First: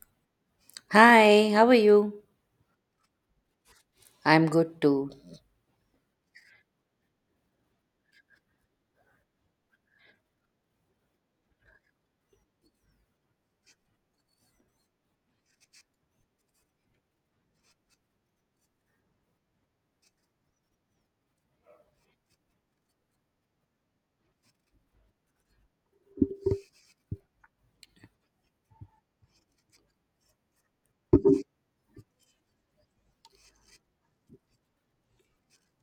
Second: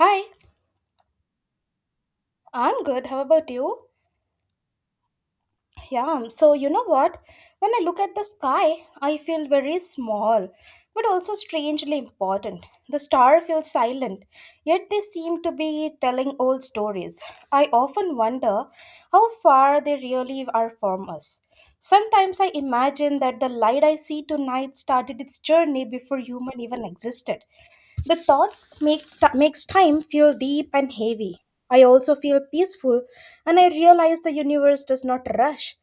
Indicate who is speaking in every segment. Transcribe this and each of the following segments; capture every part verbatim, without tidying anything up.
Speaker 1: Hi,
Speaker 2: Hi, how are you?
Speaker 1: I'm good. How about you?
Speaker 2: I'm good too.
Speaker 1: Yeah, so you know what? When I look at the sky, I feel very small, but also strangely important. The stars feel silent, yet they seem to be telling old stories. I often wonder how far they really are from us. Sometimes I imagine that the light I see tonight started its journey before human even existed. The thoughts make t- makes time feel deep and heavy. I also feel peaceful and I realize the universe does not rush.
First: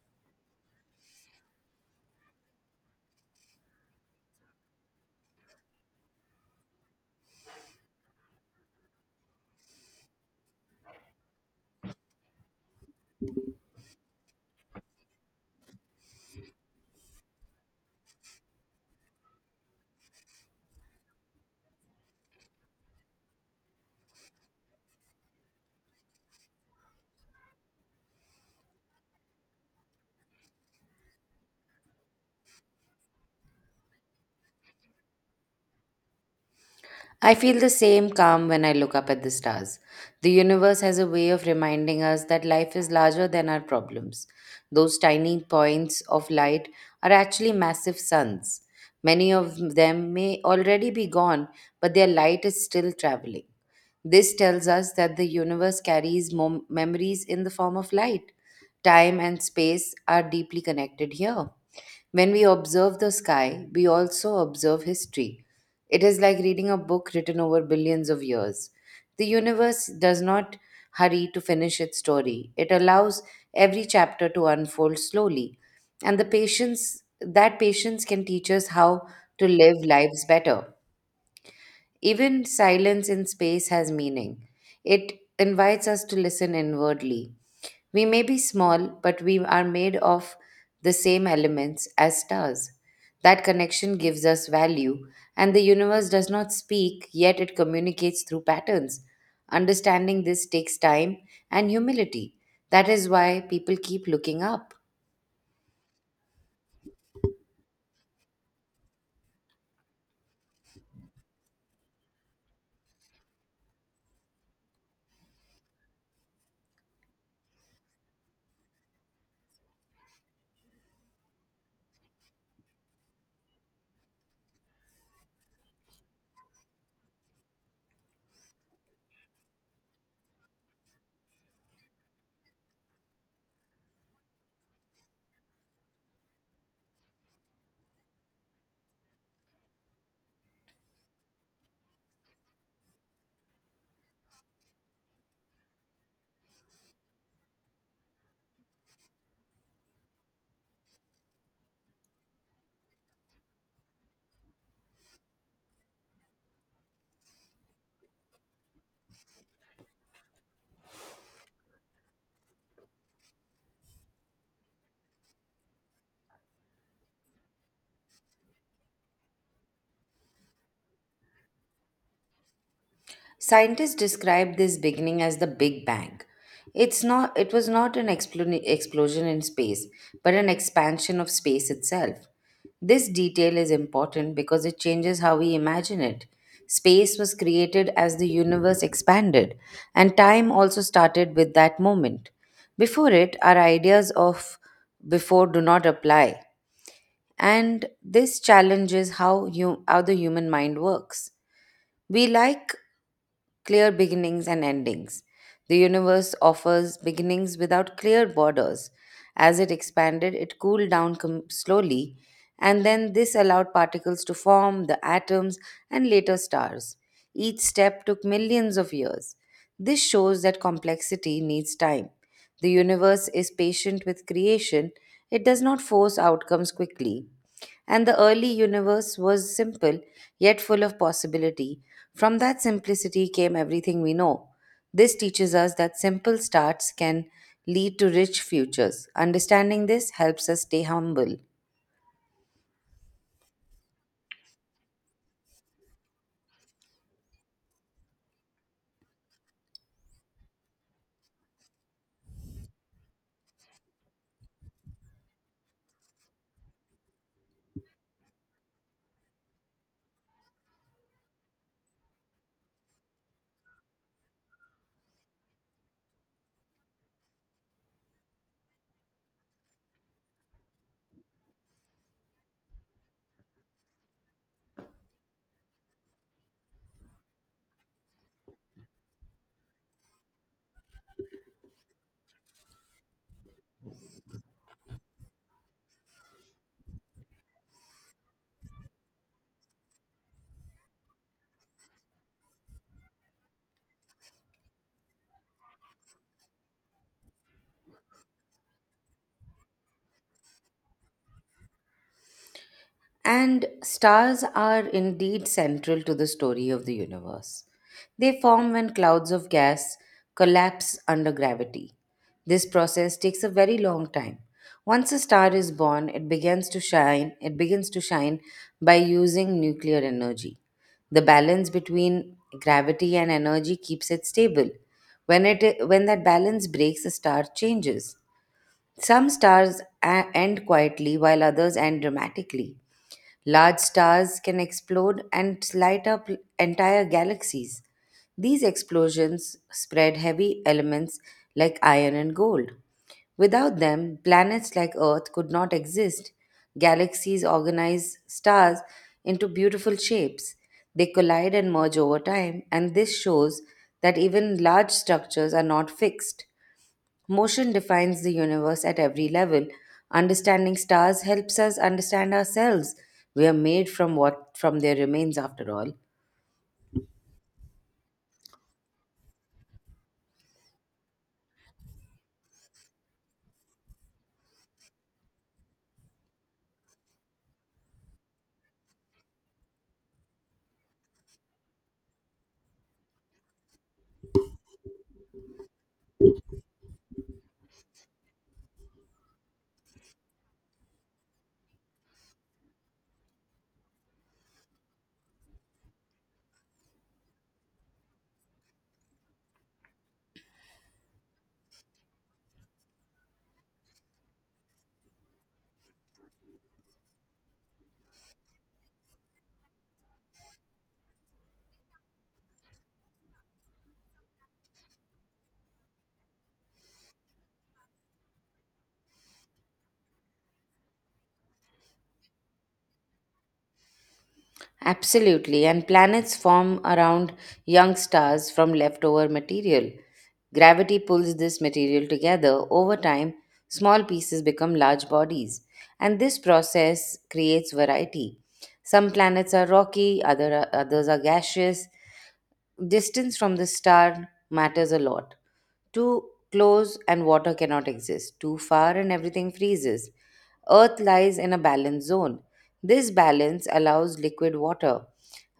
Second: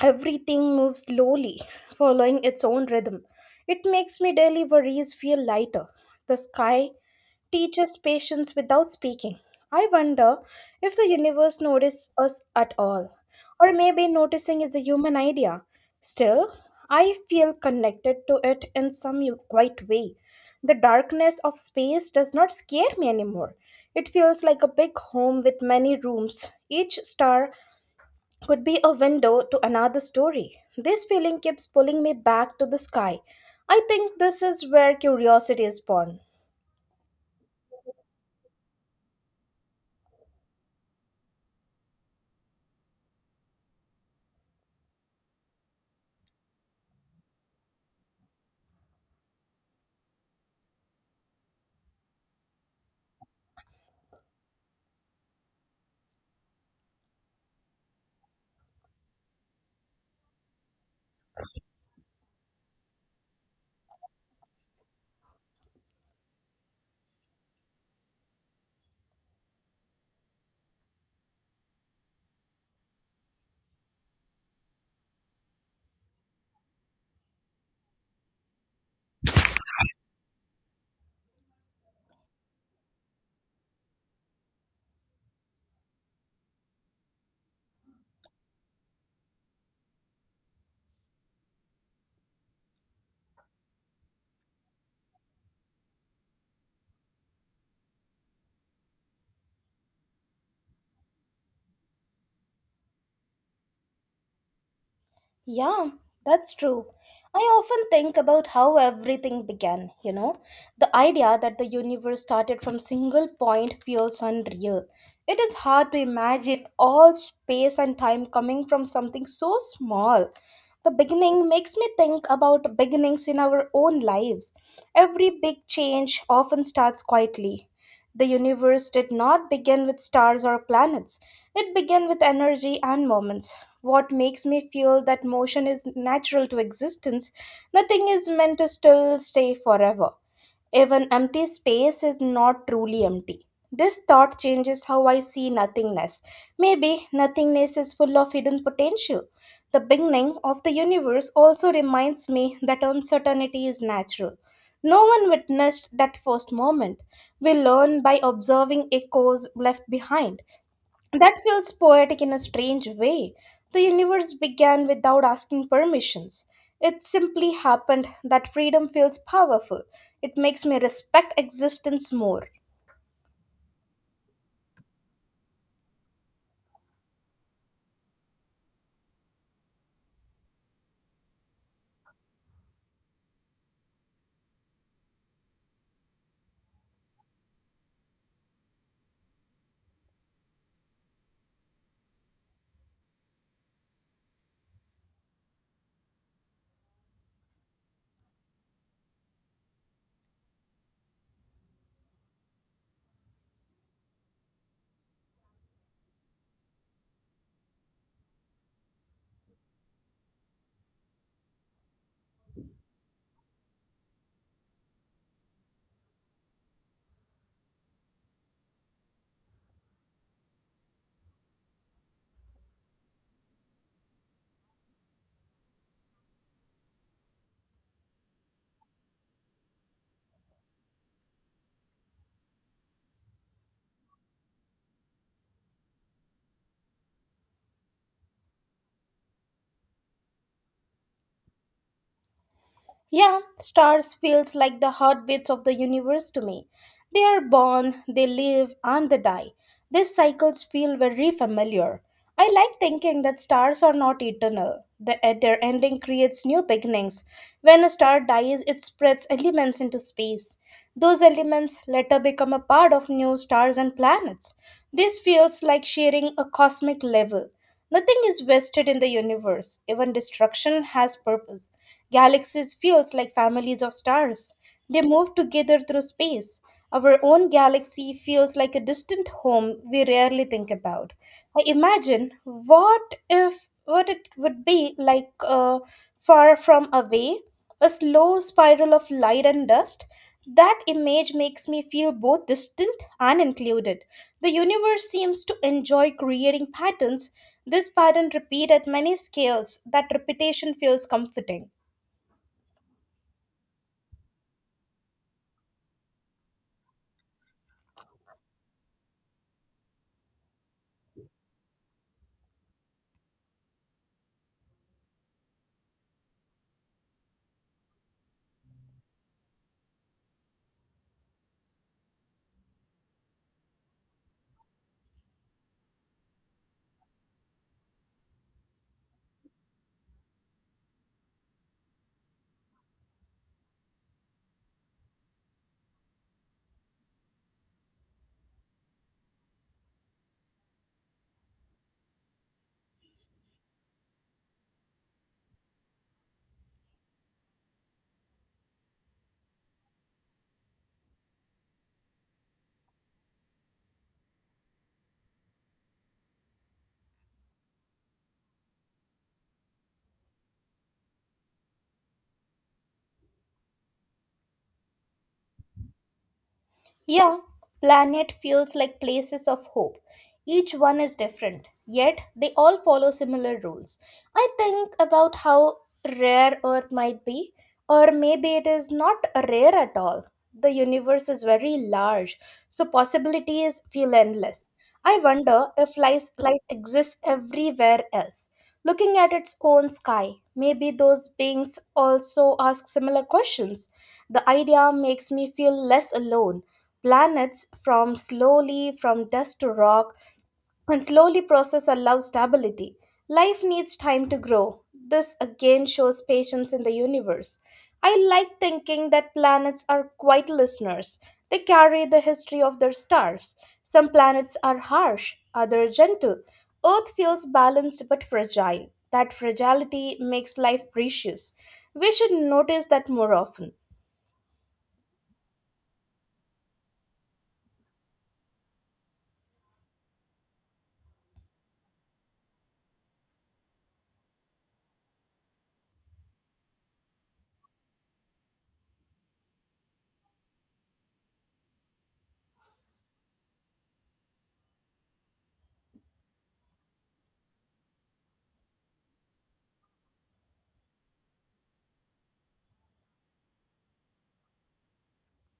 Speaker 1: Everything moves slowly, following its own rhythm. It makes my daily worries feel lighter. The sky teaches patience without speaking. I wonder if the universe notices us at all, or maybe noticing is a human idea. Still, I feel connected to it in some u- quiet way. The darkness of space does not scare me anymore. It feels like a big home with many rooms, each star could be a window to another story. This feeling keeps pulling me back to the sky. I think this is where curiosity is born.
Speaker 2: I feel the same calm when I look up at the stars. The universe has a way of reminding us that life is larger than our problems. Those tiny points of light are actually massive suns. Many of them may already be gone, but their light is still traveling. This tells us that the universe carries mom- memories in the form of light. Time and space are deeply connected here. When we observe the sky, we also observe history. It is like reading a book written over billions of years. The universe does not hurry to finish its story. It allows every chapter to unfold slowly. And the patience that patience can teach us how to live lives better. Even silence in space has meaning. It invites us to listen inwardly. We may be small, but we are made of the same elements as stars. That connection gives us value, and the universe does not speak, yet it communicates through patterns. Understanding this takes time and humility. That is why people keep looking up.
Speaker 1: Yeah, that's true. I often think about how everything began, you know. The idea that the universe started from single point feels unreal. It is hard to imagine all space and time coming from something so small. The beginning makes me think about beginnings in our own lives. Every big change often starts quietly. The universe did not begin with stars or planets, it began with energy and moments. What makes me feel that motion is natural to existence, nothing is meant to still stay forever. Even empty space is not truly empty. This thought changes how I see nothingness. Maybe nothingness is full of hidden potential. The beginning of the universe also reminds me that uncertainty is natural. No one witnessed that first moment. We learn by observing echoes left behind. That feels poetic in a strange way. The universe began without asking permissions. It simply happened that freedom feels powerful. It makes me respect existence more.
Speaker 2: Scientists describe this beginning as the Big Bang. It's not, it was not an explo- explosion in space, but an expansion of space itself. This detail is important because it changes how we imagine it. Space was created as the universe expanded, and time also started with that moment. Before it, our ideas of before do not apply, and this challenges how, you, how the human mind works. We like clear beginnings and endings. The universe offers beginnings without clear borders. As it expanded, it cooled down com- slowly, and then this allowed particles to form, the atoms, and later stars. Each step took millions of years. This shows that complexity needs time. The universe is patient with creation. It does not force outcomes quickly. And the early universe was simple, yet full of possibility. From that simplicity came everything we know. This teaches us that simple starts can lead to rich futures. Understanding this helps us stay humble.
Speaker 1: Yeah, stars feels like the heartbeats of the universe to me. They are born, they live, and they die. These cycles feel very familiar. I like thinking that stars are not eternal. The, at their ending creates new beginnings. When a star dies, it spreads elements into space. Those elements later become a part of new stars and planets. This feels like sharing a cosmic level. Nothing is wasted in the universe. Even destruction has purpose. Galaxies feels like families of stars. They move together through space. Our own galaxy feels like a distant home we rarely think about. I imagine what if what it would be like uh, far from away, a slow spiral of light and dust. That image makes me feel both distant and included. The universe seems to enjoy creating patterns. This pattern repeat at many scales. That repetition feels comforting.
Speaker 2: And stars are indeed central to the story of the universe. They form when clouds of gas collapse under gravity. This process takes a very long time. Once a star is born, it begins to shine, it begins to shine by using nuclear energy. The balance between gravity and energy keeps it stable. When it when that balance breaks, a star changes. Some stars a- end quietly while others end dramatically. Large stars can explode and light up entire galaxies. These explosions spread heavy elements like iron and gold. Without them, planets like Earth could not exist. Galaxies organize stars into beautiful shapes. They collide and merge over time, and this shows that even large structures are not fixed. Motion defines the universe at every level. Understanding stars helps us understand ourselves. We are made from what from their remains after all.
Speaker 1: Yeah, planet feels like places of hope. Each one is different, yet they all follow similar rules. I think about how rare Earth might be, or maybe it is not rare at all. The universe is very large, so possibilities feel endless. I wonder if life, life exists everywhere else. Looking at its own sky, maybe those beings also ask similar questions. The idea makes me feel less alone. Planets from slowly from dust to rock and slowly process allows stability. Life needs time to grow. This again shows patience in the universe. I like thinking that planets are quiet listeners. They carry the history of their stars. Some planets are harsh, others gentle. Earth feels balanced but fragile. That fragility makes life precious. We should notice that more often.
Speaker 2: Absolutely, and planets form around young stars from leftover material. Gravity pulls this material together. Over time, small pieces become large bodies, and this process creates variety. Some planets are rocky, other, others are gaseous. Distance from the star matters a lot. Too close and water cannot exist. Too far and everything freezes. Earth lies in a balance zone. This balance allows liquid water.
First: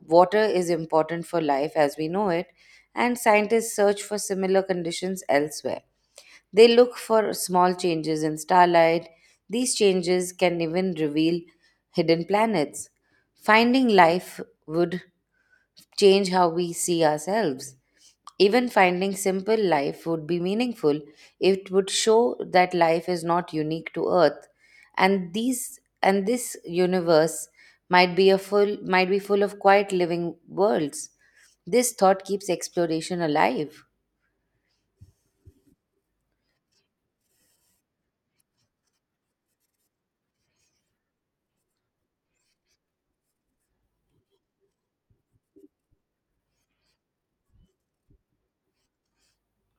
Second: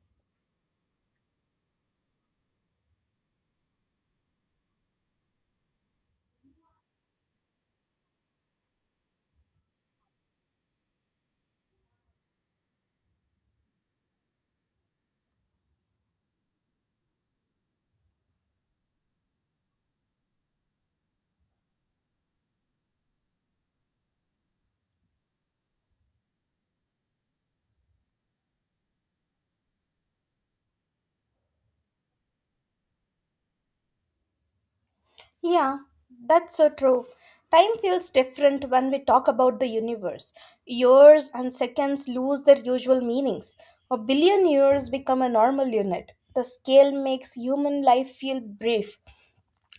Speaker 2: Water is important for life as we know it, and scientists search for similar conditions elsewhere. They look for small changes in starlight. These changes can even reveal hidden planets. Finding life would change how we see ourselves. Even finding simple life would be meaningful. It would show that life is not unique to Earth, and these and this universe might be a full might be full of quiet living worlds. This thought keeps exploration alive.
Speaker 1: Yeah, that's so true. Time feels different when we talk about the universe. Years and seconds lose their usual meanings. A billion years become a normal unit. The scale makes human life feel brief,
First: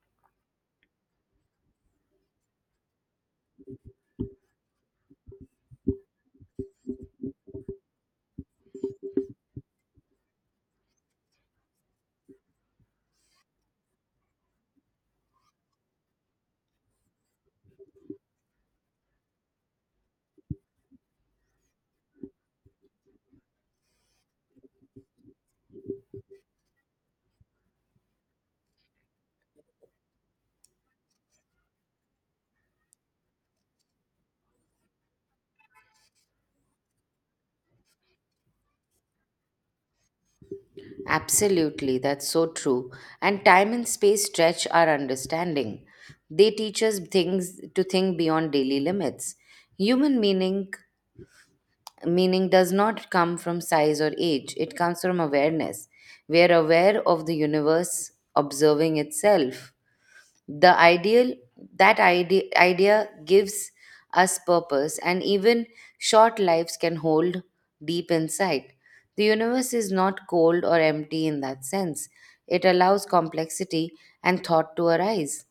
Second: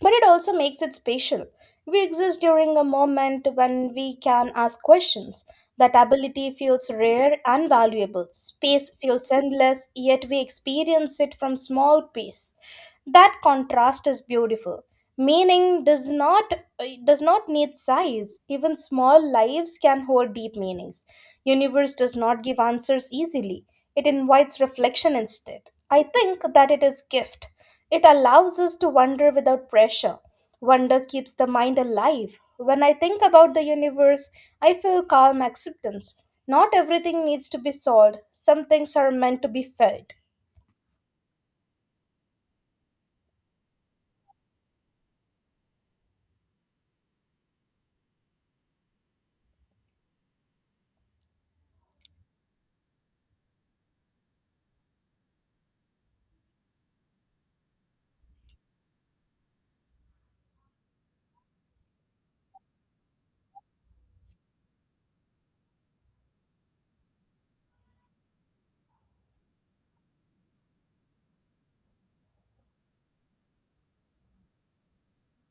Speaker 1: but it also makes it special. We exist during a moment when we can ask questions. That ability feels rare and valuable. Space feels endless, yet we experience it from small space. That contrast is beautiful. Meaning does not uh, does not need size. Even small lives can hold deep meanings. Universe does not give answers easily. It invites reflection instead. I think that it is gift. It allows us to wonder without pressure. Wonder keeps the mind alive. When I think about the universe, I feel calm acceptance. Not everything needs to be solved. Some things are meant to be felt.
Speaker 2: Absolutely, that's so true. And time and space stretch our understanding. They teach us things to think beyond daily limits. Human meaning meaning does not come from size or age. It comes from awareness. We are aware of the universe observing itself. The ideal that idea, idea gives us purpose, and even short lives can hold deep insight. The universe is not cold or empty in that sense. It allows complexity and thought to arise.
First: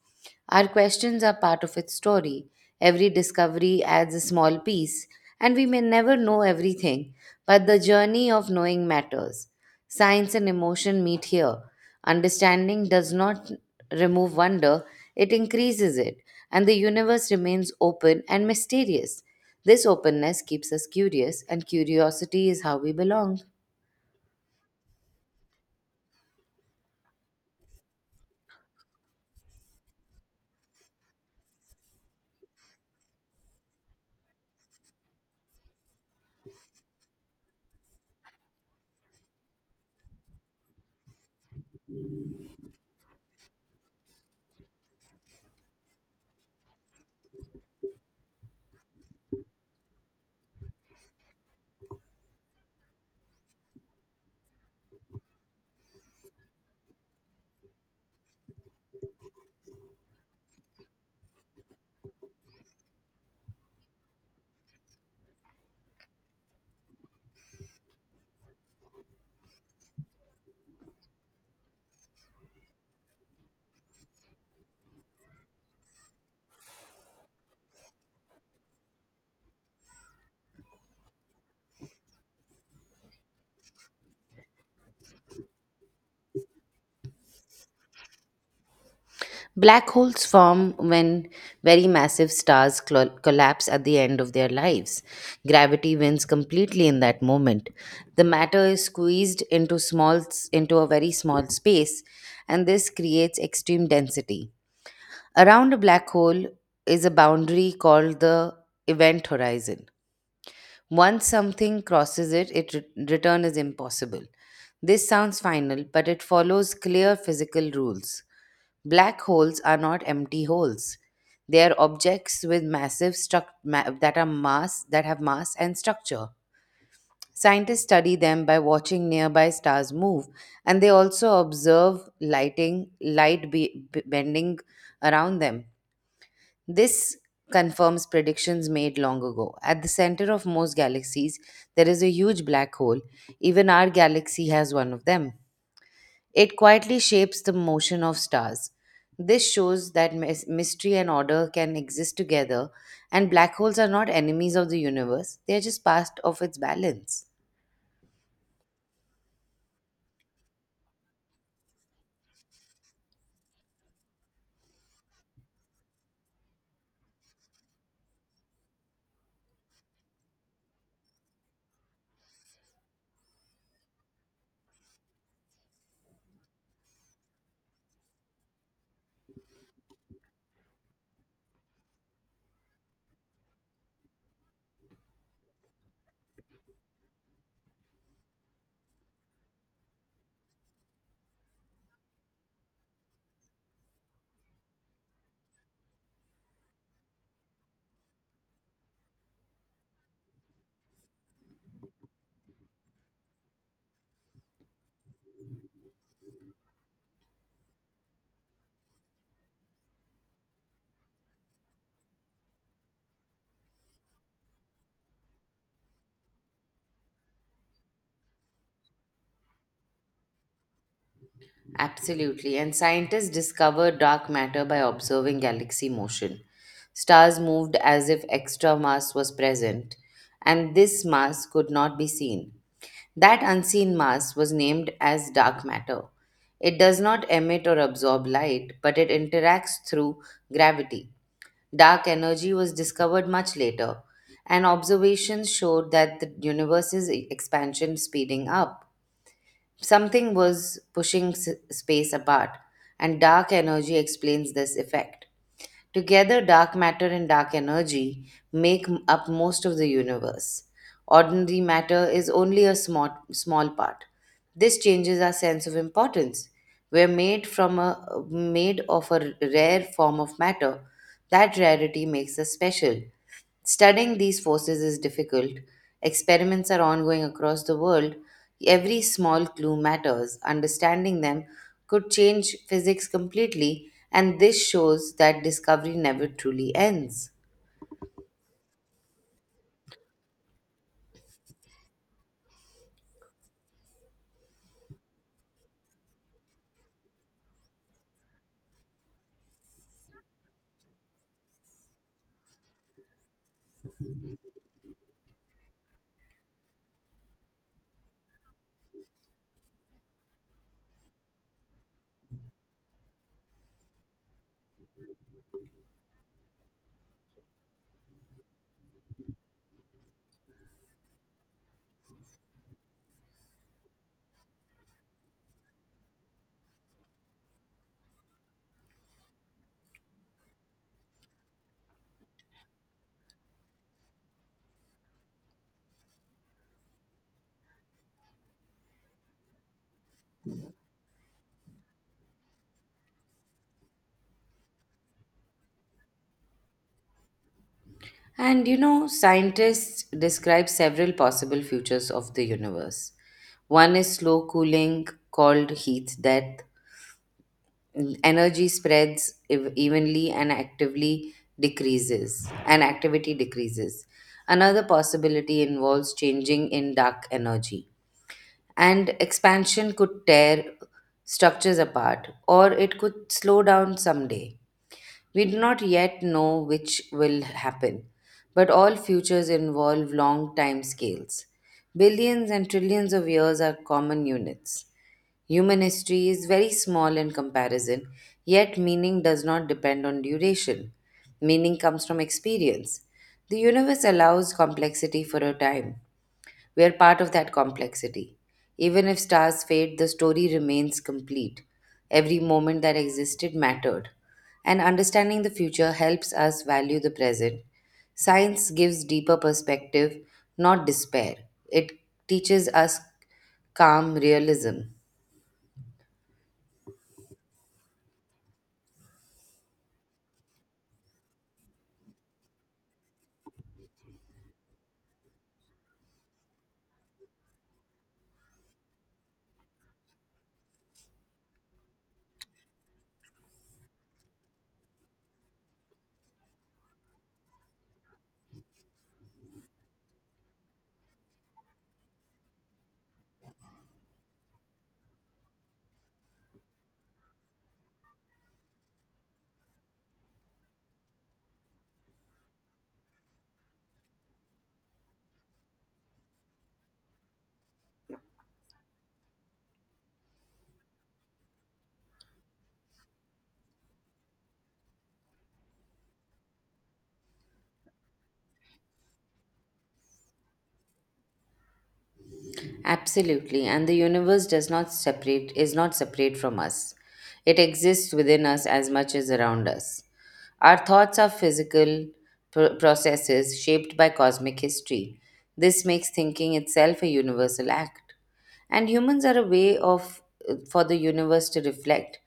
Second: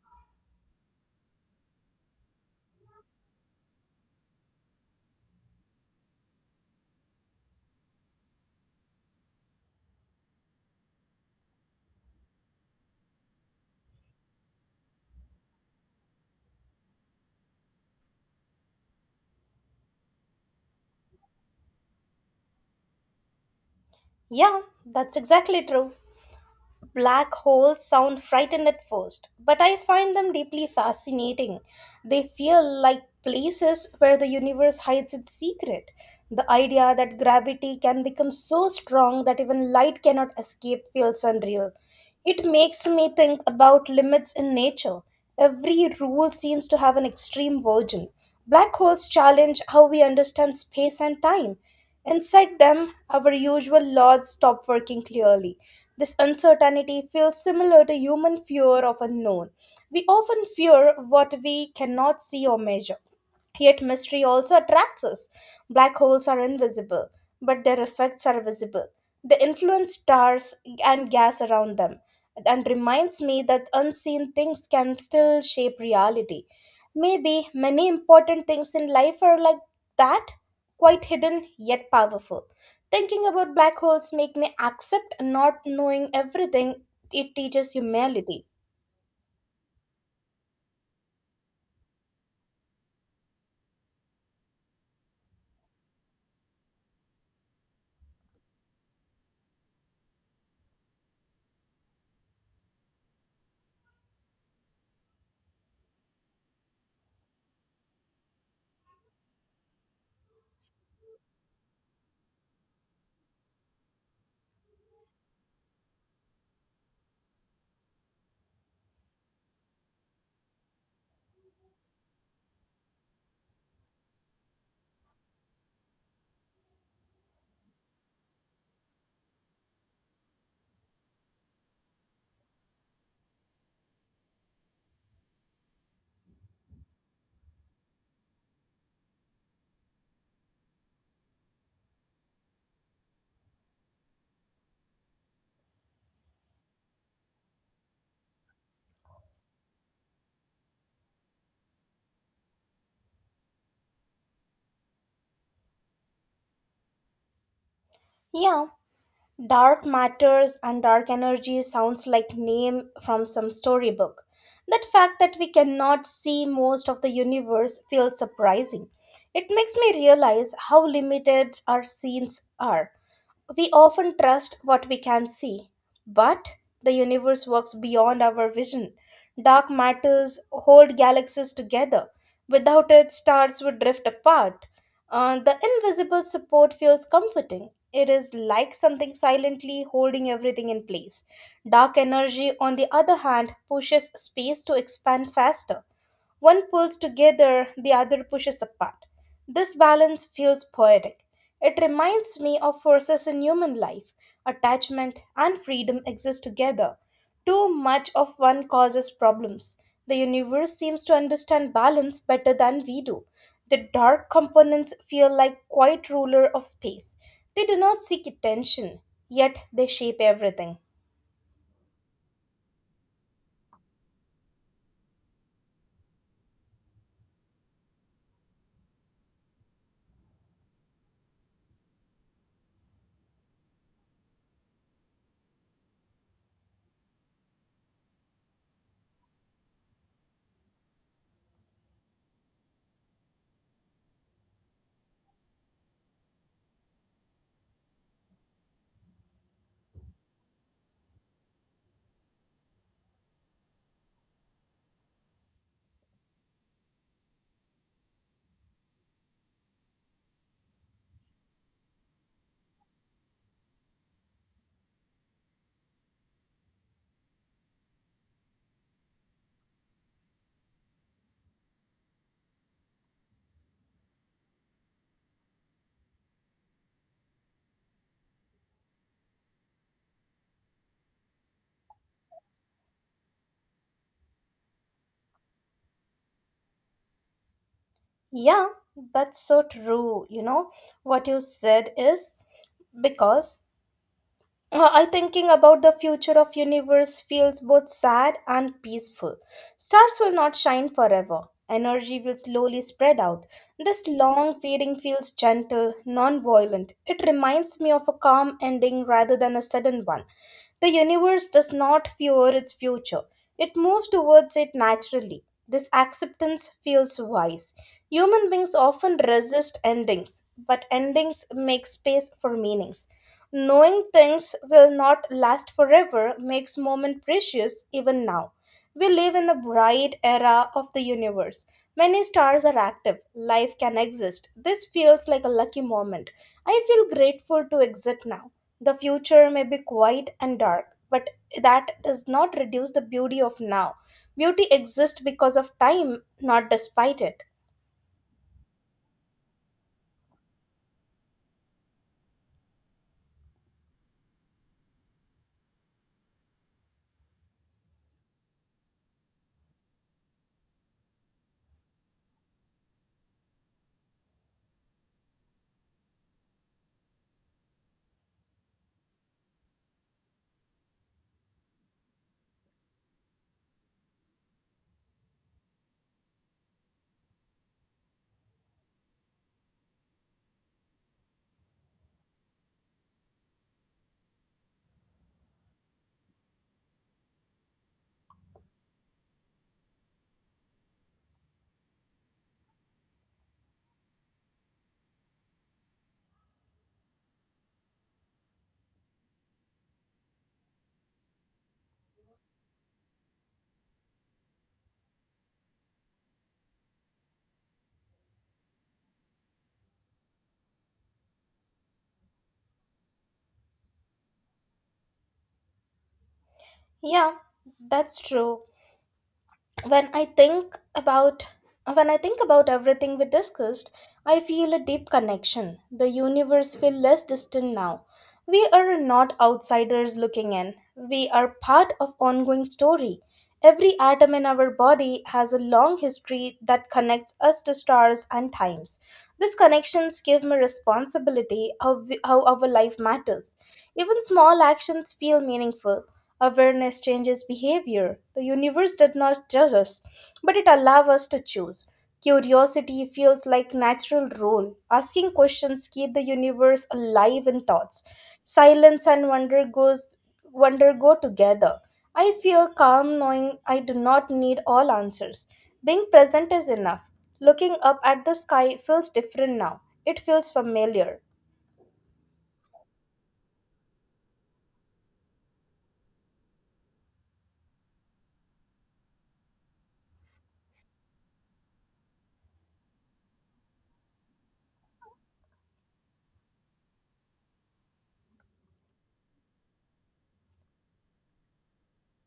Speaker 2: Our questions are part of its story. Every discovery adds a small piece, and we may never know everything, but the journey of knowing matters. Science and emotion meet here. Understanding does not remove wonder, it increases it, and the universe remains open and mysterious. This openness keeps us curious, and curiosity is how we belong.
Speaker 1: Yeah, that's exactly true. Black holes sound frightened at first, but I find them deeply fascinating. They feel like places where the universe hides its secret. The idea that gravity can become so strong that even light cannot escape feels unreal. It makes me think about limits in nature. Every rule seems to have an extreme version. Black holes challenge how we understand space and time. Inside them, our usual laws stop working clearly. This uncertainty feels similar to human fear of unknown. We often fear what we cannot see or measure. Yet mystery also attracts us. Black holes are invisible, but their effects are visible. They influence stars and gas around them, and reminds me that unseen things can still shape reality. Maybe many important things in life are like that, quite hidden yet powerful. Thinking about black holes make me accept not knowing everything. It teaches humility.
Speaker 2: Black holes form when very massive stars col- collapse at the end of their lives. Gravity wins completely in that moment. The matter is squeezed into small s- into a very small space, and this creates extreme density. Around a black hole is a boundary called the event horizon. Once something crosses it, its re- return is impossible. This sounds final, but it follows clear physical rules. Black holes are not empty holes. They are objects with massive struc- ma- that are mass that have mass and structure. Scientists study them by watching nearby stars move, and they also observe lighting light be- b- bending around them. This confirms predictions made long ago. At the center of most galaxies, there is a huge black hole. Even our galaxy has one of them. It quietly shapes the motion of stars. This shows that mys- mystery and order can exist together, and black holes are not enemies of the universe, they are just part of its balance.
Speaker 1: Yeah, dark matters and dark energy sounds like name from some storybook. That fact that we cannot see most of the universe feels surprising. It makes me realize how limited our scenes are. We often trust what we can see, but the universe works beyond our vision. Dark matters hold galaxies together. Without it, stars would drift apart. Uh, the invisible support feels comforting. It is like something silently holding everything in place. Dark energy, on the other hand, pushes space to expand faster. One pulls together, the other pushes apart. This balance feels poetic. It reminds me of forces in human life. Attachment and freedom exist together. Too much of one causes problems. The universe seems to understand balance better than we do. The dark components feel like quiet ruler of space. They do not seek attention, yet they shape everything.
Speaker 2: Absolutely, and scientists discover dark matter by observing galaxy motion. Stars moved as if extra mass was present, and this mass could not be seen. That unseen mass was named as dark matter. It does not emit or absorb light, but it interacts through gravity. Dark energy was discovered much later, and observations showed that the universe's e- expansion speeding up. Something was pushing s- space apart, and dark energy explains this effect. Together, dark matter and dark energy make m- up most of the universe. Ordinary matter is only a small, small part. This changes our sense of importance. We're made from a made of a rare form of matter. That rarity makes us special. Studying these forces is difficult. Experiments are ongoing across the world. Every small clue matters. Understanding them could change physics completely, and this shows that discovery never truly ends.
Speaker 1: Yeah, that's so true. You know, what you said is because Uh, I thinking about the future of universe feels both sad and peaceful. Stars will not shine forever. Energy will slowly spread out. This long fading feels gentle, non-violent. It reminds me of a calm ending rather than a sudden one. The universe does not fear its future. It moves towards it naturally. This acceptance feels wise. Human beings often resist endings, but endings make space for meanings. Knowing things will not last forever makes moment precious even now. We live in a bright era of the universe. Many stars are active. Life can exist. This feels like a lucky moment. I feel grateful to exist now. The future may be quiet and dark, but that does not reduce the beauty of now. Beauty exists because of time, not despite it.
Speaker 2: And you know, scientists describe several possible futures of the universe. One is slow cooling, called heat death. Energy spreads ev- evenly and actively decreases, and activity decreases. Another possibility involves changing in dark energy. And expansion could tear structures apart, or it could slow down someday. We do not yet know which will happen, but all futures involve long time scales. Billions and trillions of years are common units. Human history is very small in comparison, yet meaning does not depend on duration. Meaning comes from experience. The universe allows complexity for a time. We are part of that complexity. Even if stars fade, the story remains complete. Every moment that existed mattered. And understanding the future helps us value the present. Science gives deeper perspective, not despair. It teaches us calm realism.
Speaker 1: Yeah, that's true. when i think about when i think about everything we discussed, I feel a deep connection. The universe feels less distant now. We are not outsiders looking in, we are part of ongoing story. Every atom in our body has a long history that connects us to stars and times. These connections give me responsibility of how our life matters. Even small actions feel meaningful. Awareness changes behavior. The universe did not judge us, but it allows us to choose. Curiosity feels like natural role. Asking questions keep the universe alive in thoughts. Silence and wonder goes wonder go together. I feel calm knowing I do not need all answers. Being present is enough. Looking up at the sky feels different now. It feels familiar.
Speaker 2: Absolutely, and the universe does not separate is not separate from us. It exists within us as much as around us. Our thoughts are physical pro- processes shaped by cosmic history. This makes thinking itself a universal act. And humans are a way of for the universe to reflect.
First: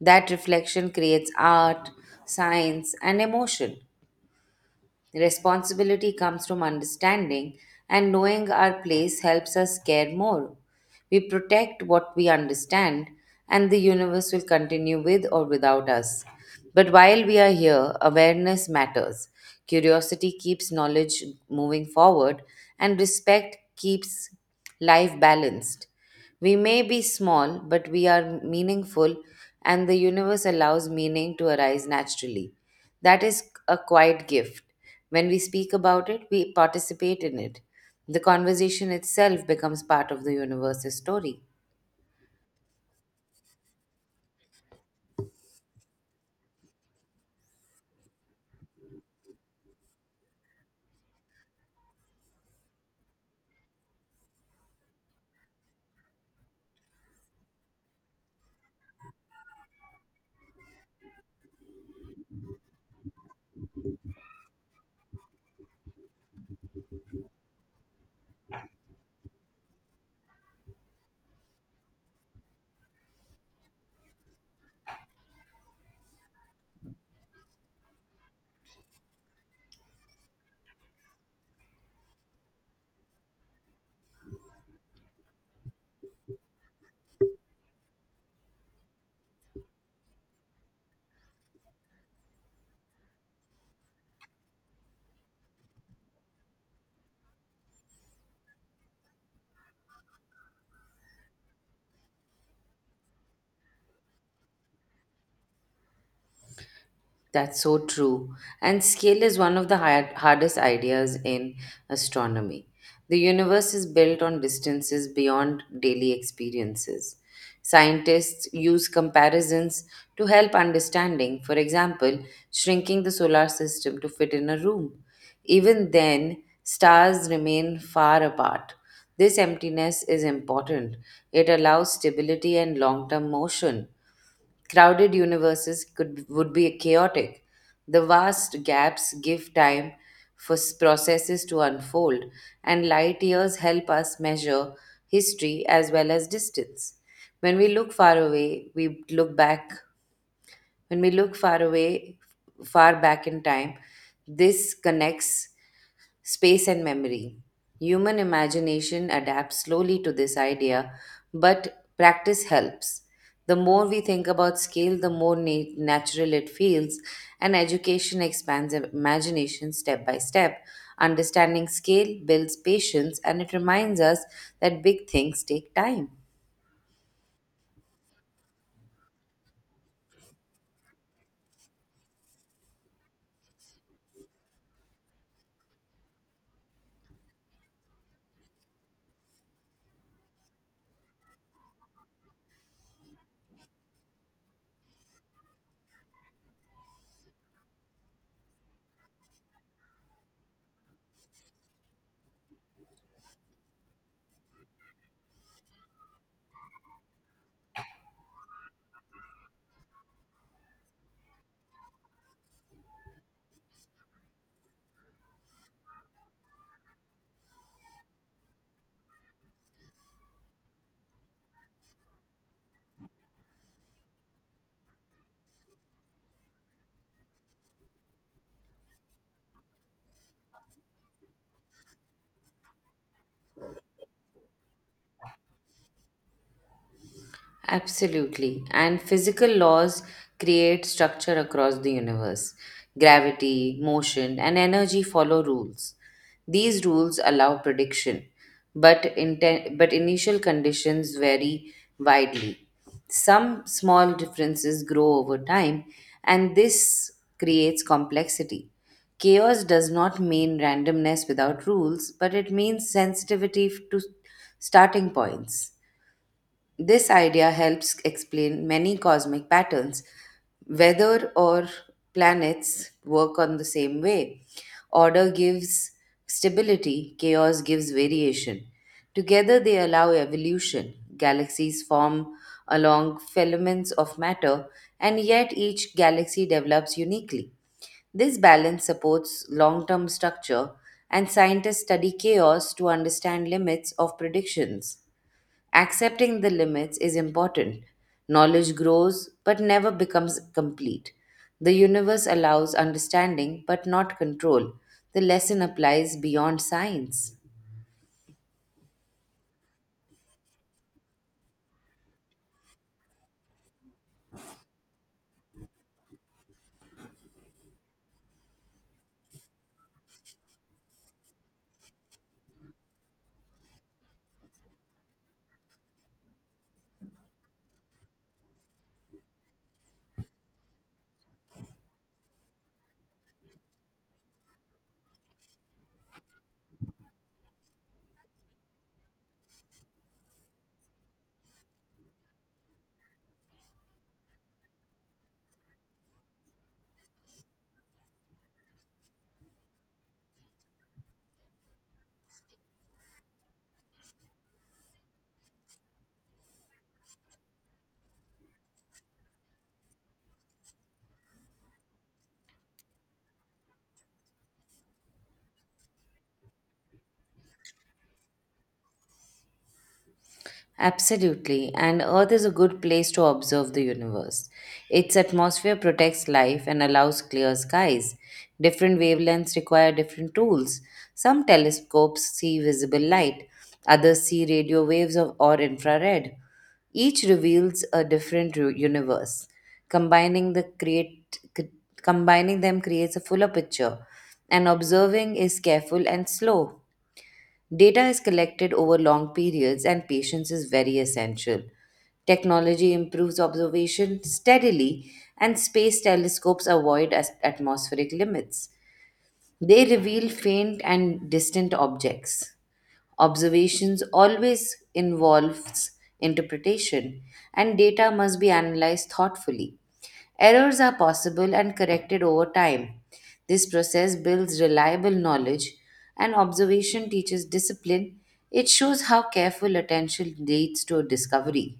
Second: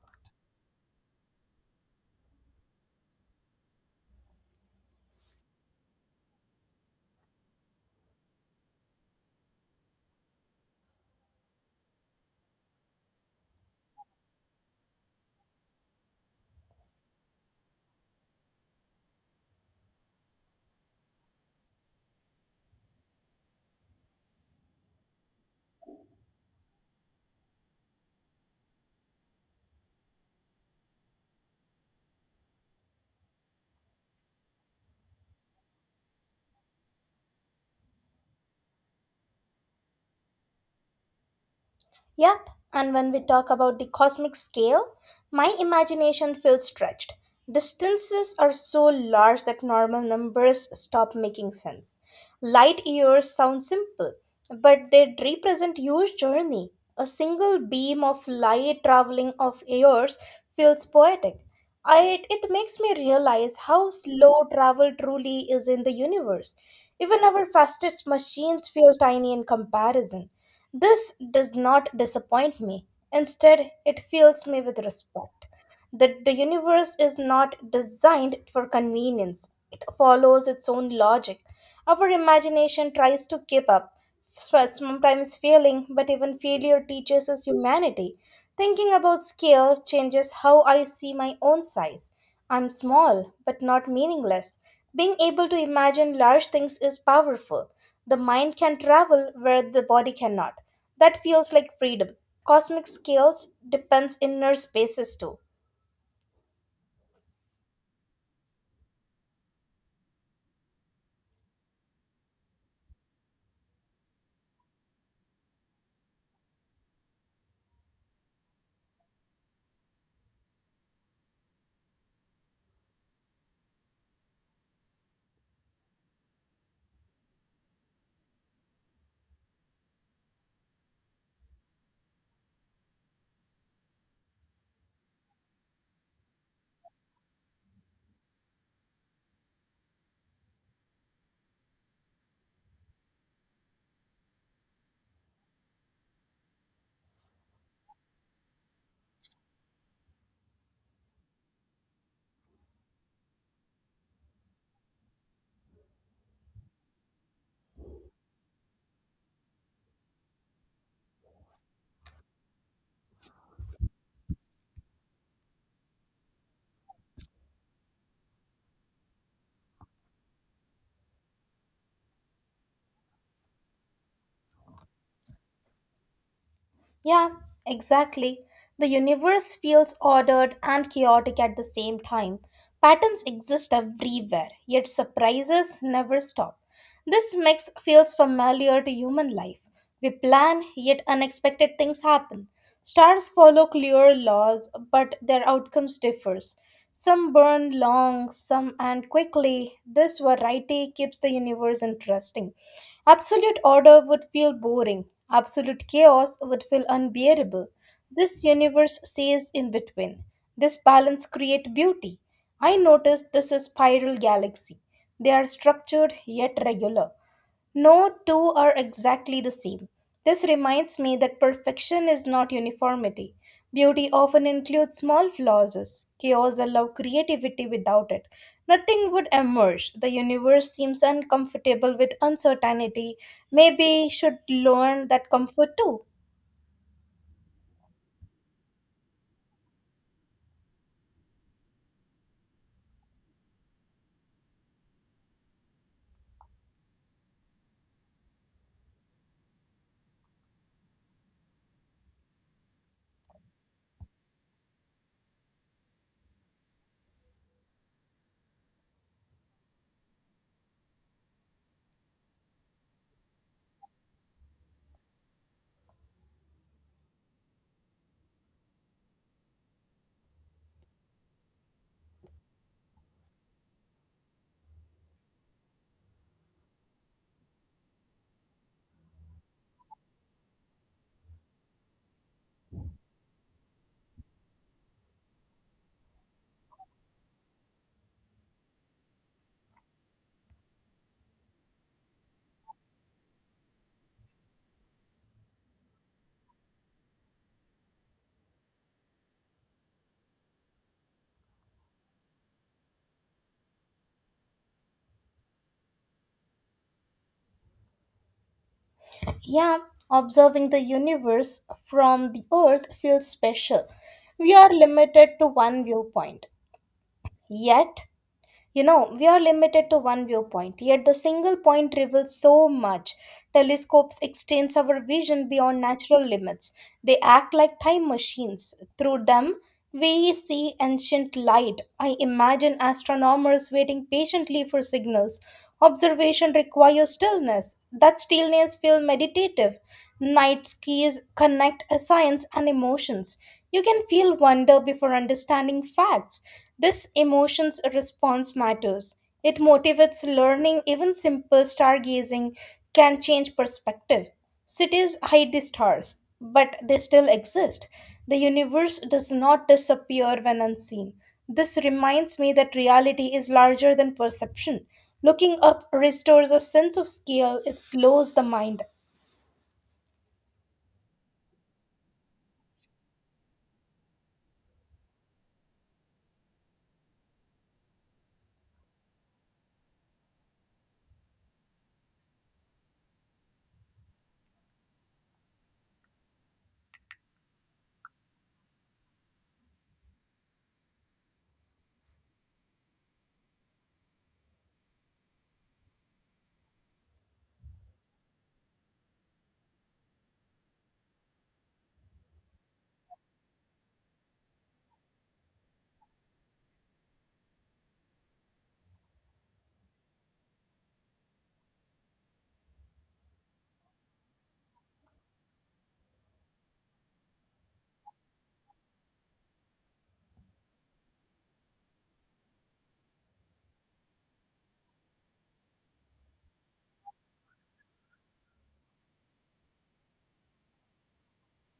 Speaker 2: That reflection creates art, science, and emotion. Responsibility comes from understanding, and knowing our place helps us care more. We protect what we understand, and the universe will continue with or without us. But while we are here, awareness matters. Curiosity keeps knowledge moving forward, and respect keeps life balanced. We may be small, but we are meaningful, and the universe allows meaning to arise naturally. That is a quiet gift. When we speak about it, we participate in it. The conversation itself becomes part of the universe's story.
Speaker 1: Yep, and when we talk about the cosmic scale, my imagination feels stretched. Distances are so large that normal numbers stop making sense. Light years sound simple, but they represent huge journey. A single beam of light traveling of years feels poetic. I, it makes me realize how slow travel truly is in the universe. Even our fastest machines feel tiny in comparison. This does not disappoint me. Instead, it fills me with respect that the universe is not designed for convenience. It follows its own logic. Our imagination tries to keep up, s- sometimes failing, but even failure teaches us humanity. Thinking about scale changes how I see my own size. I'm small, but not meaningless. Being able to imagine large things is powerful. The mind can travel where the body cannot. That feels like freedom. Cosmic scales depends inner spaces too.
Speaker 2: That's so true. And scale is one of the hi- hardest ideas in astronomy. The universe is built on distances beyond daily experiences. Scientists use comparisons to help understanding, for example, shrinking the solar system to fit in a room. Even then, stars remain far apart. This emptiness is important. It allows stability and long term motion. Crowded universes could would be chaotic. The vast gaps give time for s- processes to unfold, and light years help us measure history as well as distance. When we look far away, we look back. When we look far away, far back in time, this connects space and memory. Human imagination adapts slowly to this idea, but practice helps. The more we think about scale, the more na- natural it feels, and education expands imagination step by step. Understanding scale builds patience, and it reminds us that big things take time.
Speaker 1: Yeah, exactly. The universe feels ordered and chaotic at the same time. Patterns exist everywhere, yet surprises never stop. This mix feels familiar to human life. We plan, yet unexpected things happen. Stars follow clear laws, but their outcomes differs. Some burn long, some end quickly. This variety keeps the universe interesting. Absolute order would feel boring. Absolute chaos would feel unbearable. This universe stays in between. This balance creates beauty. I notice this is spiral galaxy. They are structured yet regular. No two are exactly the same. This reminds me that perfection is not uniformity. Beauty often includes small flaws. Chaos allows creativity without it. Nothing would emerge. The universe seems uncomfortable with uncertainty. Maybe should learn that comfort too.
Speaker 2: Absolutely. And physical laws create structure across the universe. Gravity, motion, and energy follow rules. These rules allow prediction, but, inten- but initial conditions vary widely. Some small differences grow over time, and this creates complexity. Chaos does not mean randomness without rules, but it means sensitivity to starting points. This idea helps explain many cosmic patterns. Weather or planets work on the same way. Order gives stability, chaos gives variation. Together, they allow evolution. Galaxies form along filaments of matter, and yet each galaxy develops uniquely. This balance supports long term structure, and scientists study chaos to understand limits of predictions. Accepting the limits is important. Knowledge grows but never becomes complete. The universe allows understanding but not control. The lesson applies beyond science.
Speaker 1: Yeah, observing the universe from the earth feels special. We are limited to one viewpoint. Yet, You know, we are limited to one viewpoint, yet the single point reveals so much. Telescopes extend our vision beyond natural limits. They act like time machines. Through them, we see ancient light. I imagine astronomers waiting patiently for signals. Observation requires stillness. That stillness feels meditative. Night skies connect science and emotions. You can feel wonder before understanding facts. This emotions response matters. It motivates learning. Even simple stargazing can change perspective. Cities hide the stars, but they still exist. The universe does not disappear when unseen. This reminds me that reality is larger than perception. Looking up restores a sense of scale, it slows the mind.
Speaker 2: Absolutely, and Earth is a good place to observe the universe. Its atmosphere protects life and allows clear skies. Different wavelengths require different tools. Some telescopes see visible light, others see radio waves of, or infrared. Each reveals a different ru- universe. Combining the create c- Combining them creates a fuller picture, and observing is careful and slow. Data is collected over long periods, and patience is very essential. Technology improves observation steadily, and space telescopes avoid as- atmospheric limits. They reveal faint and distant objects. Observations always involves interpretation and data must be analyzed thoughtfully. Errors are possible and corrected over time. This process builds reliable knowledge and observation teaches discipline. It shows how careful attention leads to a discovery.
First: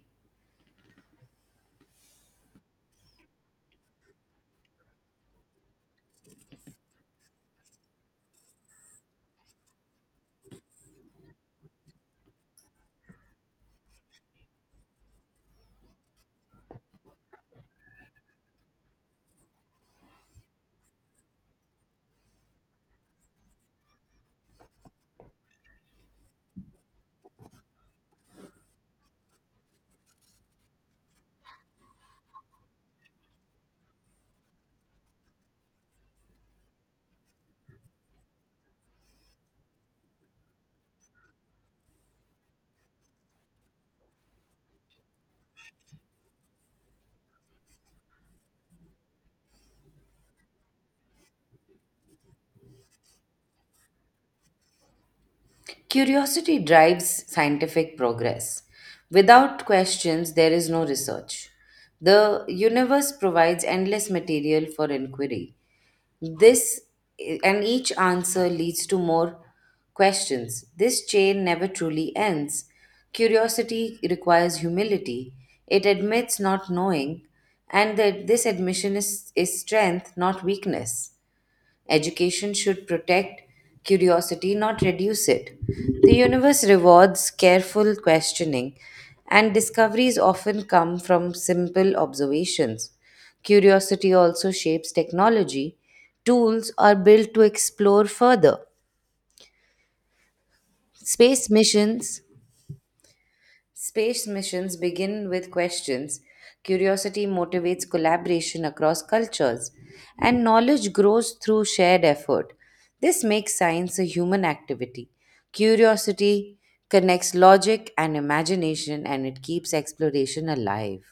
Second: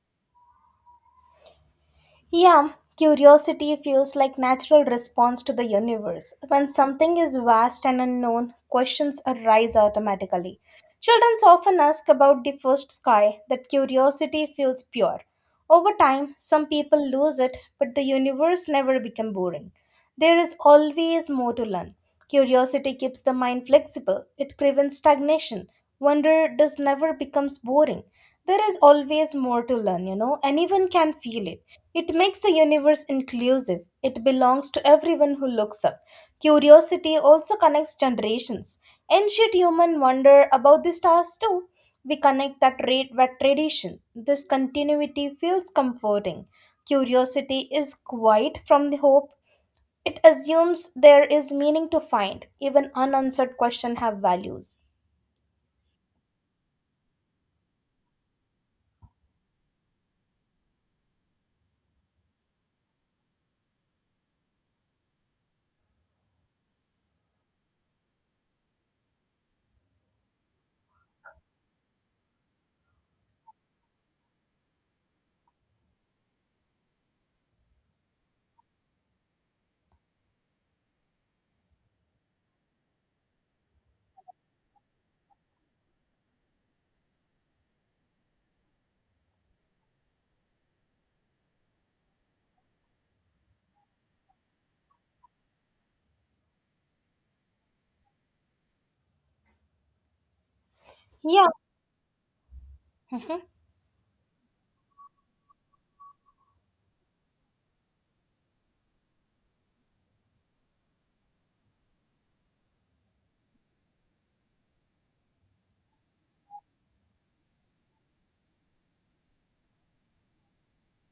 Speaker 1: Yeah, curiosity feels like natural response to the universe. When something is vast and unknown, questions arise automatically. Children often ask about the first sky. That curiosity feels pure. Over time, some people lose it, but the universe never became boring. There is always more to learn. Curiosity keeps the mind flexible, it prevents stagnation. Wonder does never becomes boring. There is always more to learn, you know. Anyone can feel it. It makes the universe inclusive. It belongs to everyone who looks up. Curiosity also connects generations. Ancient human wonder about the stars too. We connect that rate with tradition. This continuity feels comforting. Curiosity is quiet from the hope it assumes there is meaning to find. Even unanswered questions have values.
Speaker 2: Curiosity drives scientific progress. Without questions, there is no research. The universe provides endless material for inquiry. This and each answer leads to more questions. This chain never truly ends. Curiosity requires humility. It admits not knowing, and that this admission is, is strength, not weakness. Education should protect curiosity, not reduce it. The universe rewards careful questioning, and discoveries often come from simple observations. Curiosity also shapes technology. Tools are built to explore further. Space
Speaker 1: Yeah.
Speaker 2: missions
Speaker 1: Mhm.
Speaker 2: Space missions begin with questions. Curiosity motivates collaboration across cultures, and knowledge grows through shared effort. This makes science a human activity. Curiosity connects logic and imagination, and it keeps exploration alive.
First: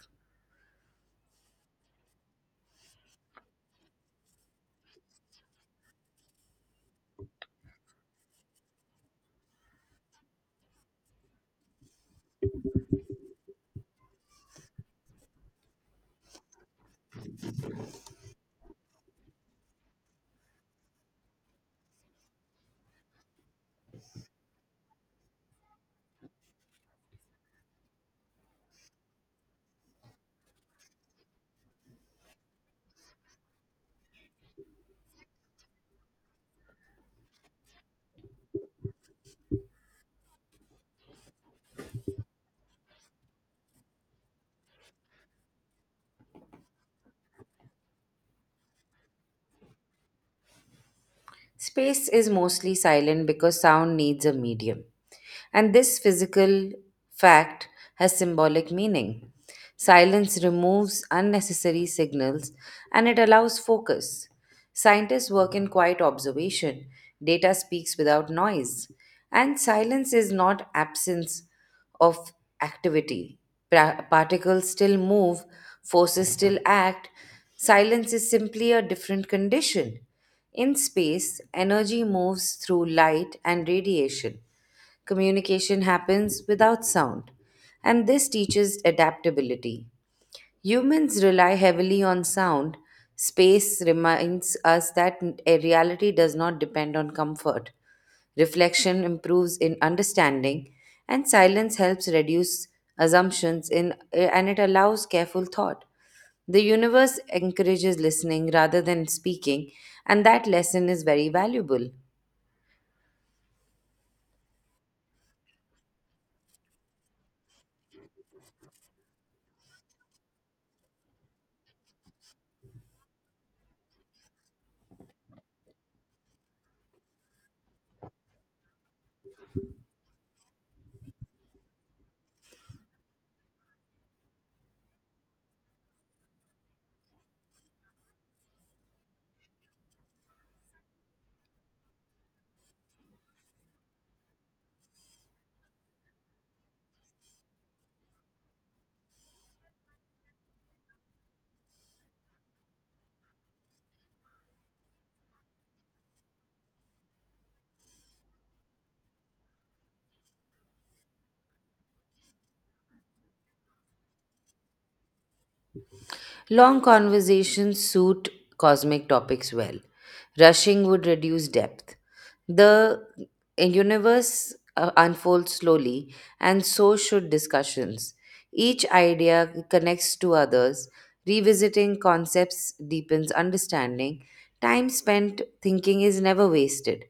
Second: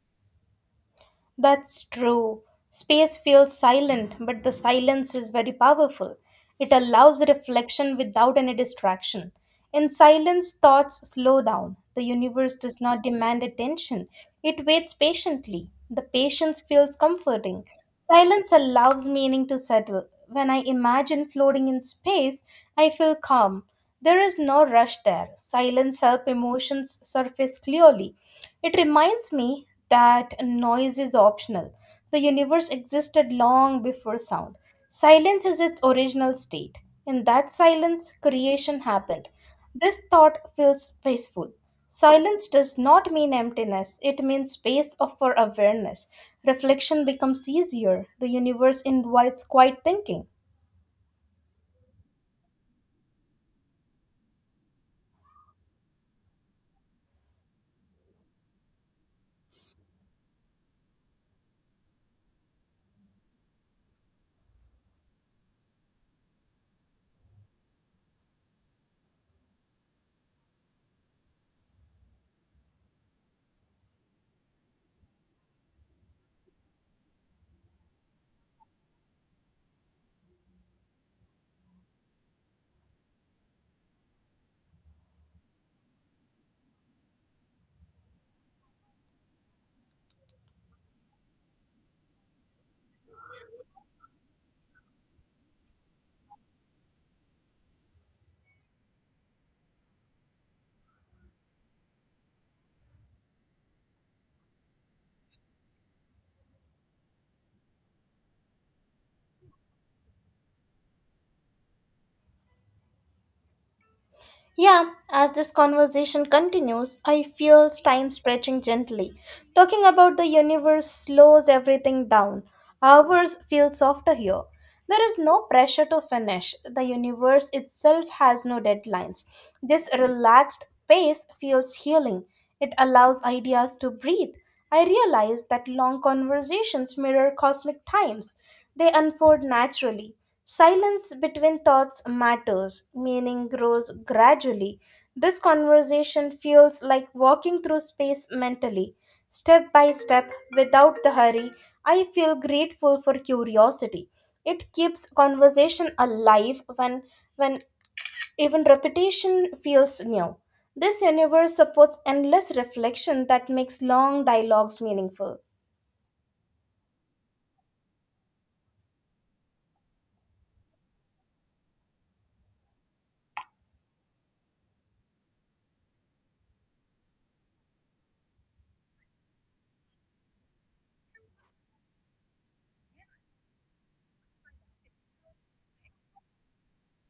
Speaker 1: That's true. Space feels silent, but the silence is very powerful. It allows reflection without any distraction. In silence, thoughts slow down. The universe does not demand attention, it waits patiently. The patience feels comforting. Silence allows meaning to settle. When I imagine floating in space, I feel calm. There is no rush there. Silence helps emotions surface clearly. It reminds me that noise is optional. The universe existed long before sound. Silence is its original state. In that silence, creation happened. This thought feels peaceful. Silence does not mean emptiness, it means space of- for awareness. Reflection becomes easier. The universe invites quiet thinking.
Speaker 2: Space is mostly silent because sound needs a medium. And this physical fact has symbolic meaning. Silence removes unnecessary signals and it allows focus. Scientists work in quiet observation, data speaks without noise, and silence is not absence of activity. Pra- particles still move, forces still act. Silence is simply a different condition. In space, energy moves through light and radiation. Communication happens without sound. And this teaches adaptability. Humans rely heavily on sound. Space reminds us that n- a reality does not depend on comfort. Reflection improves in understanding, and silence helps reduce assumptions in, and it allows careful thought. The universe encourages listening rather than speaking, and that lesson is very valuable.
Speaker 1: Yeah, as this conversation continues, I feel time stretching gently. Talking about the universe slows everything down. Hours feel softer here. There is no pressure to finish. The universe itself has no deadlines. This relaxed pace feels healing. It allows ideas to breathe. I realized that long conversations mirror cosmic times. They unfold naturally. Silence between thoughts matters, meaning grows gradually. This conversation feels like walking through space mentally. Step by step, without the hurry, I feel grateful for curiosity. It keeps conversation alive when when even repetition feels new. This universe supports endless reflection that makes long dialogues meaningful.
Speaker 2: Long conversations suit cosmic topics well. Rushing would reduce depth. The universe uh, unfolds slowly, and so should discussions. Each idea connects to others. Revisiting concepts deepens understanding. Time spent thinking is never wasted.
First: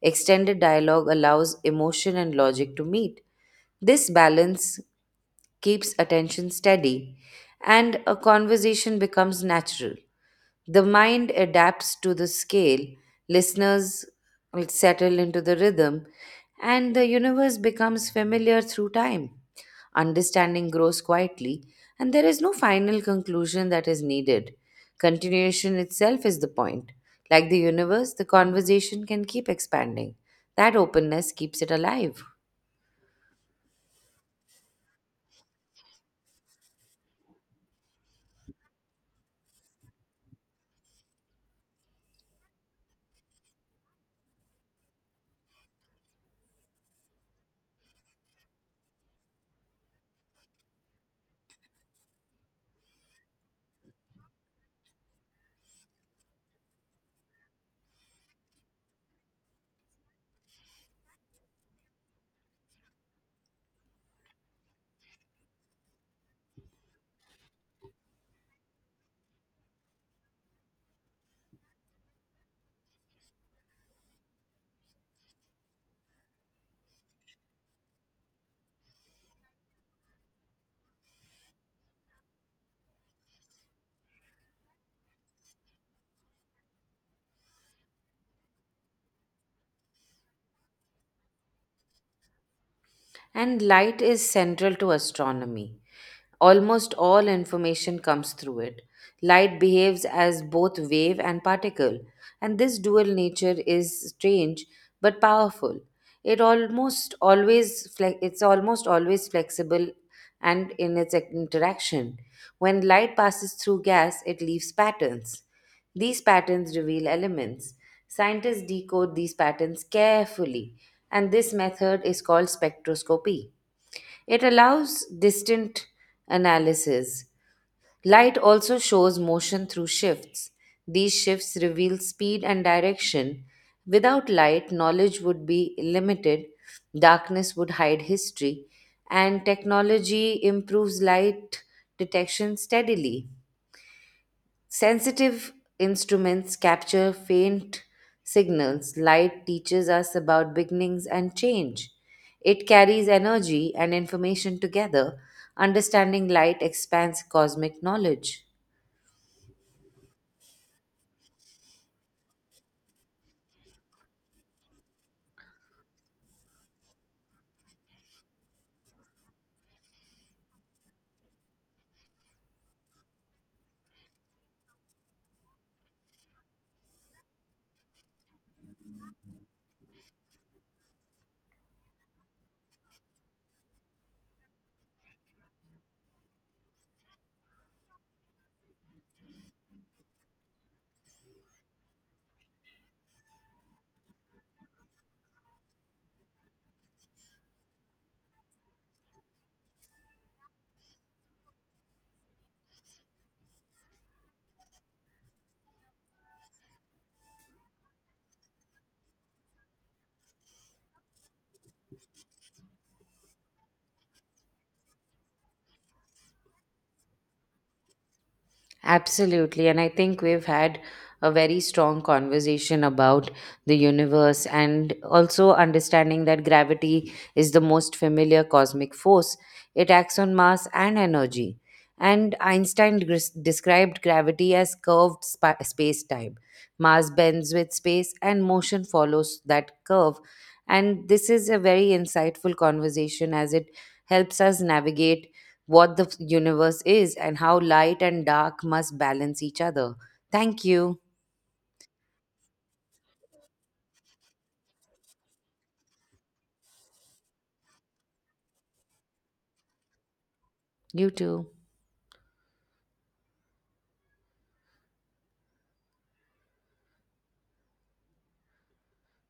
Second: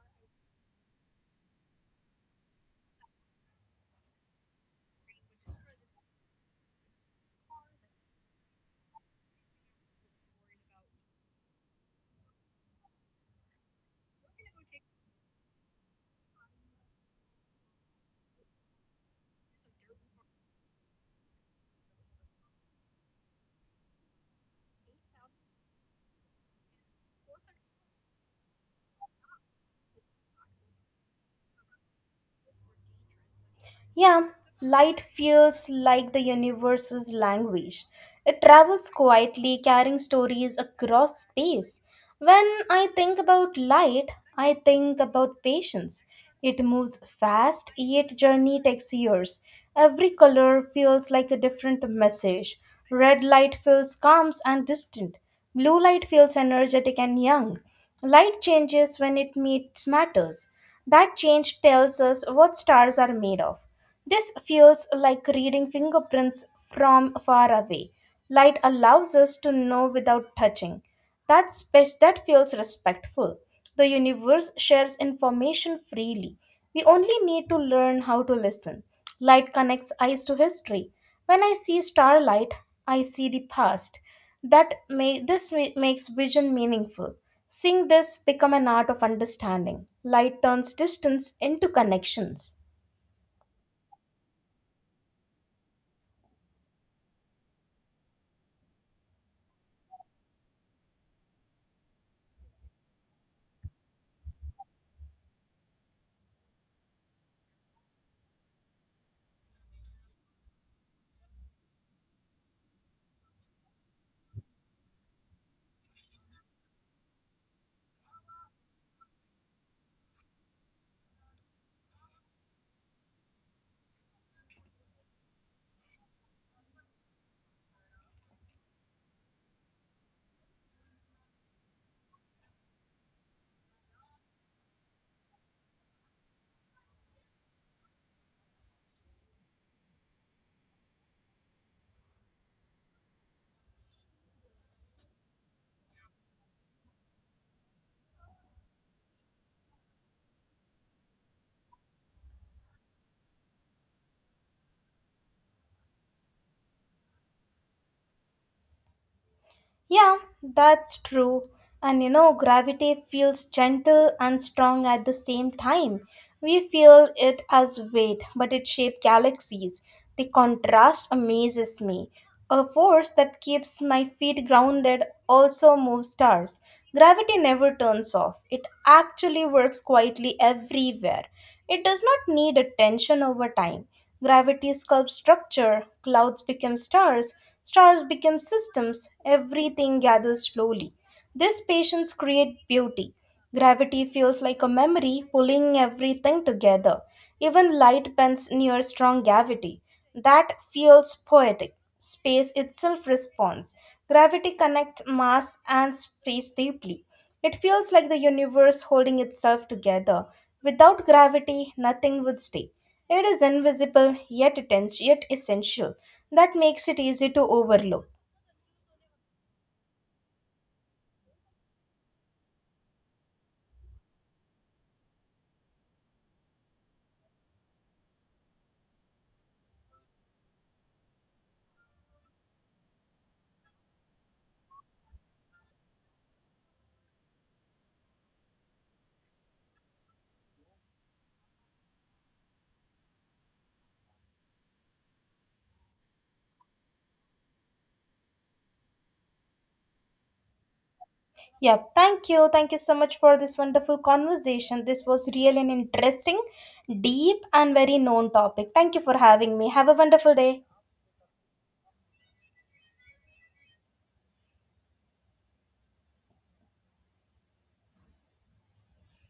Speaker 2: Extended dialogue allows emotion and logic to meet. This balance keeps attention steady, and a conversation becomes natural. The mind adapts to the scale, listeners will settle into the rhythm, and the universe becomes familiar through time. Understanding grows quietly, and there is no final conclusion that is needed. Continuation itself is the point. Like the universe, the conversation can keep expanding. That openness keeps it alive.
Speaker 1: Yeah, light feels like the universe's language. It travels quietly, carrying stories across space. When I think about light, I think about patience. It moves fast, yet journey takes years. Every color feels like a different message. Red light feels calm and distant. Blue light feels energetic and young. Light changes when it meets matters. That change tells us what stars are made of. This feels like reading fingerprints from far away. Light allows us to know without touching. That space that feels respectful. The universe shares information freely. We only need to learn how to listen. Light connects eyes to history. When I see starlight, I see the past that may, this ma- makes vision meaningful, seeing this become an art of understanding, light turns distance into connections.
Speaker 2: And light is central to astronomy. Almost all information comes through it. Light behaves as both wave and particle, and this dual nature is strange but powerful. It almost always fle- it's almost always flexible and in its interaction. When light passes through gas, it leaves patterns. These patterns reveal elements. Scientists decode these patterns carefully, and this method is called spectroscopy. It allows distant analysis. Light also shows motion through shifts. These shifts reveal speed and direction. Without light, knowledge would be limited, darkness would hide history, and technology improves light detection steadily. Sensitive instruments capture faint signals. Light teaches us about beginnings and change. It carries energy and information together. Understanding light expands cosmic knowledge.
Speaker 1: Yeah, that's true. And you know, gravity feels gentle and strong at the same time. We feel it as weight, but it shapes galaxies. The contrast amazes me. A force that keeps my feet grounded also moves stars. Gravity never turns off, it actually works quietly everywhere. It does not need attention over time. Gravity sculpts structure, clouds become stars, stars become systems, everything gathers slowly. This patience creates beauty. Gravity feels like a memory pulling everything together. Even light bends near strong gravity. That feels poetic. Space itself responds. Gravity connects mass and space deeply. It feels like the universe holding itself together. Without gravity, nothing would stay. It is invisible, yet, intense, yet essential. That makes it easy to overlook.
Speaker 2: Absolutely. And I think we've had a very strong conversation about the universe and also understanding that gravity is the most familiar cosmic force. It acts on mass and energy. And Einstein gres- described gravity as curved spa- space time. Mass bends with space and motion follows that curve. And this is a very insightful conversation as it helps us navigate what the universe is and how light and dark must balance each other. Thank you.
Speaker 1: Yeah, thank you. Thank you so much for this wonderful conversation. This was really an interesting, deep, and very known topic. Thank you for having me. Have a wonderful day.
Speaker 2: You too.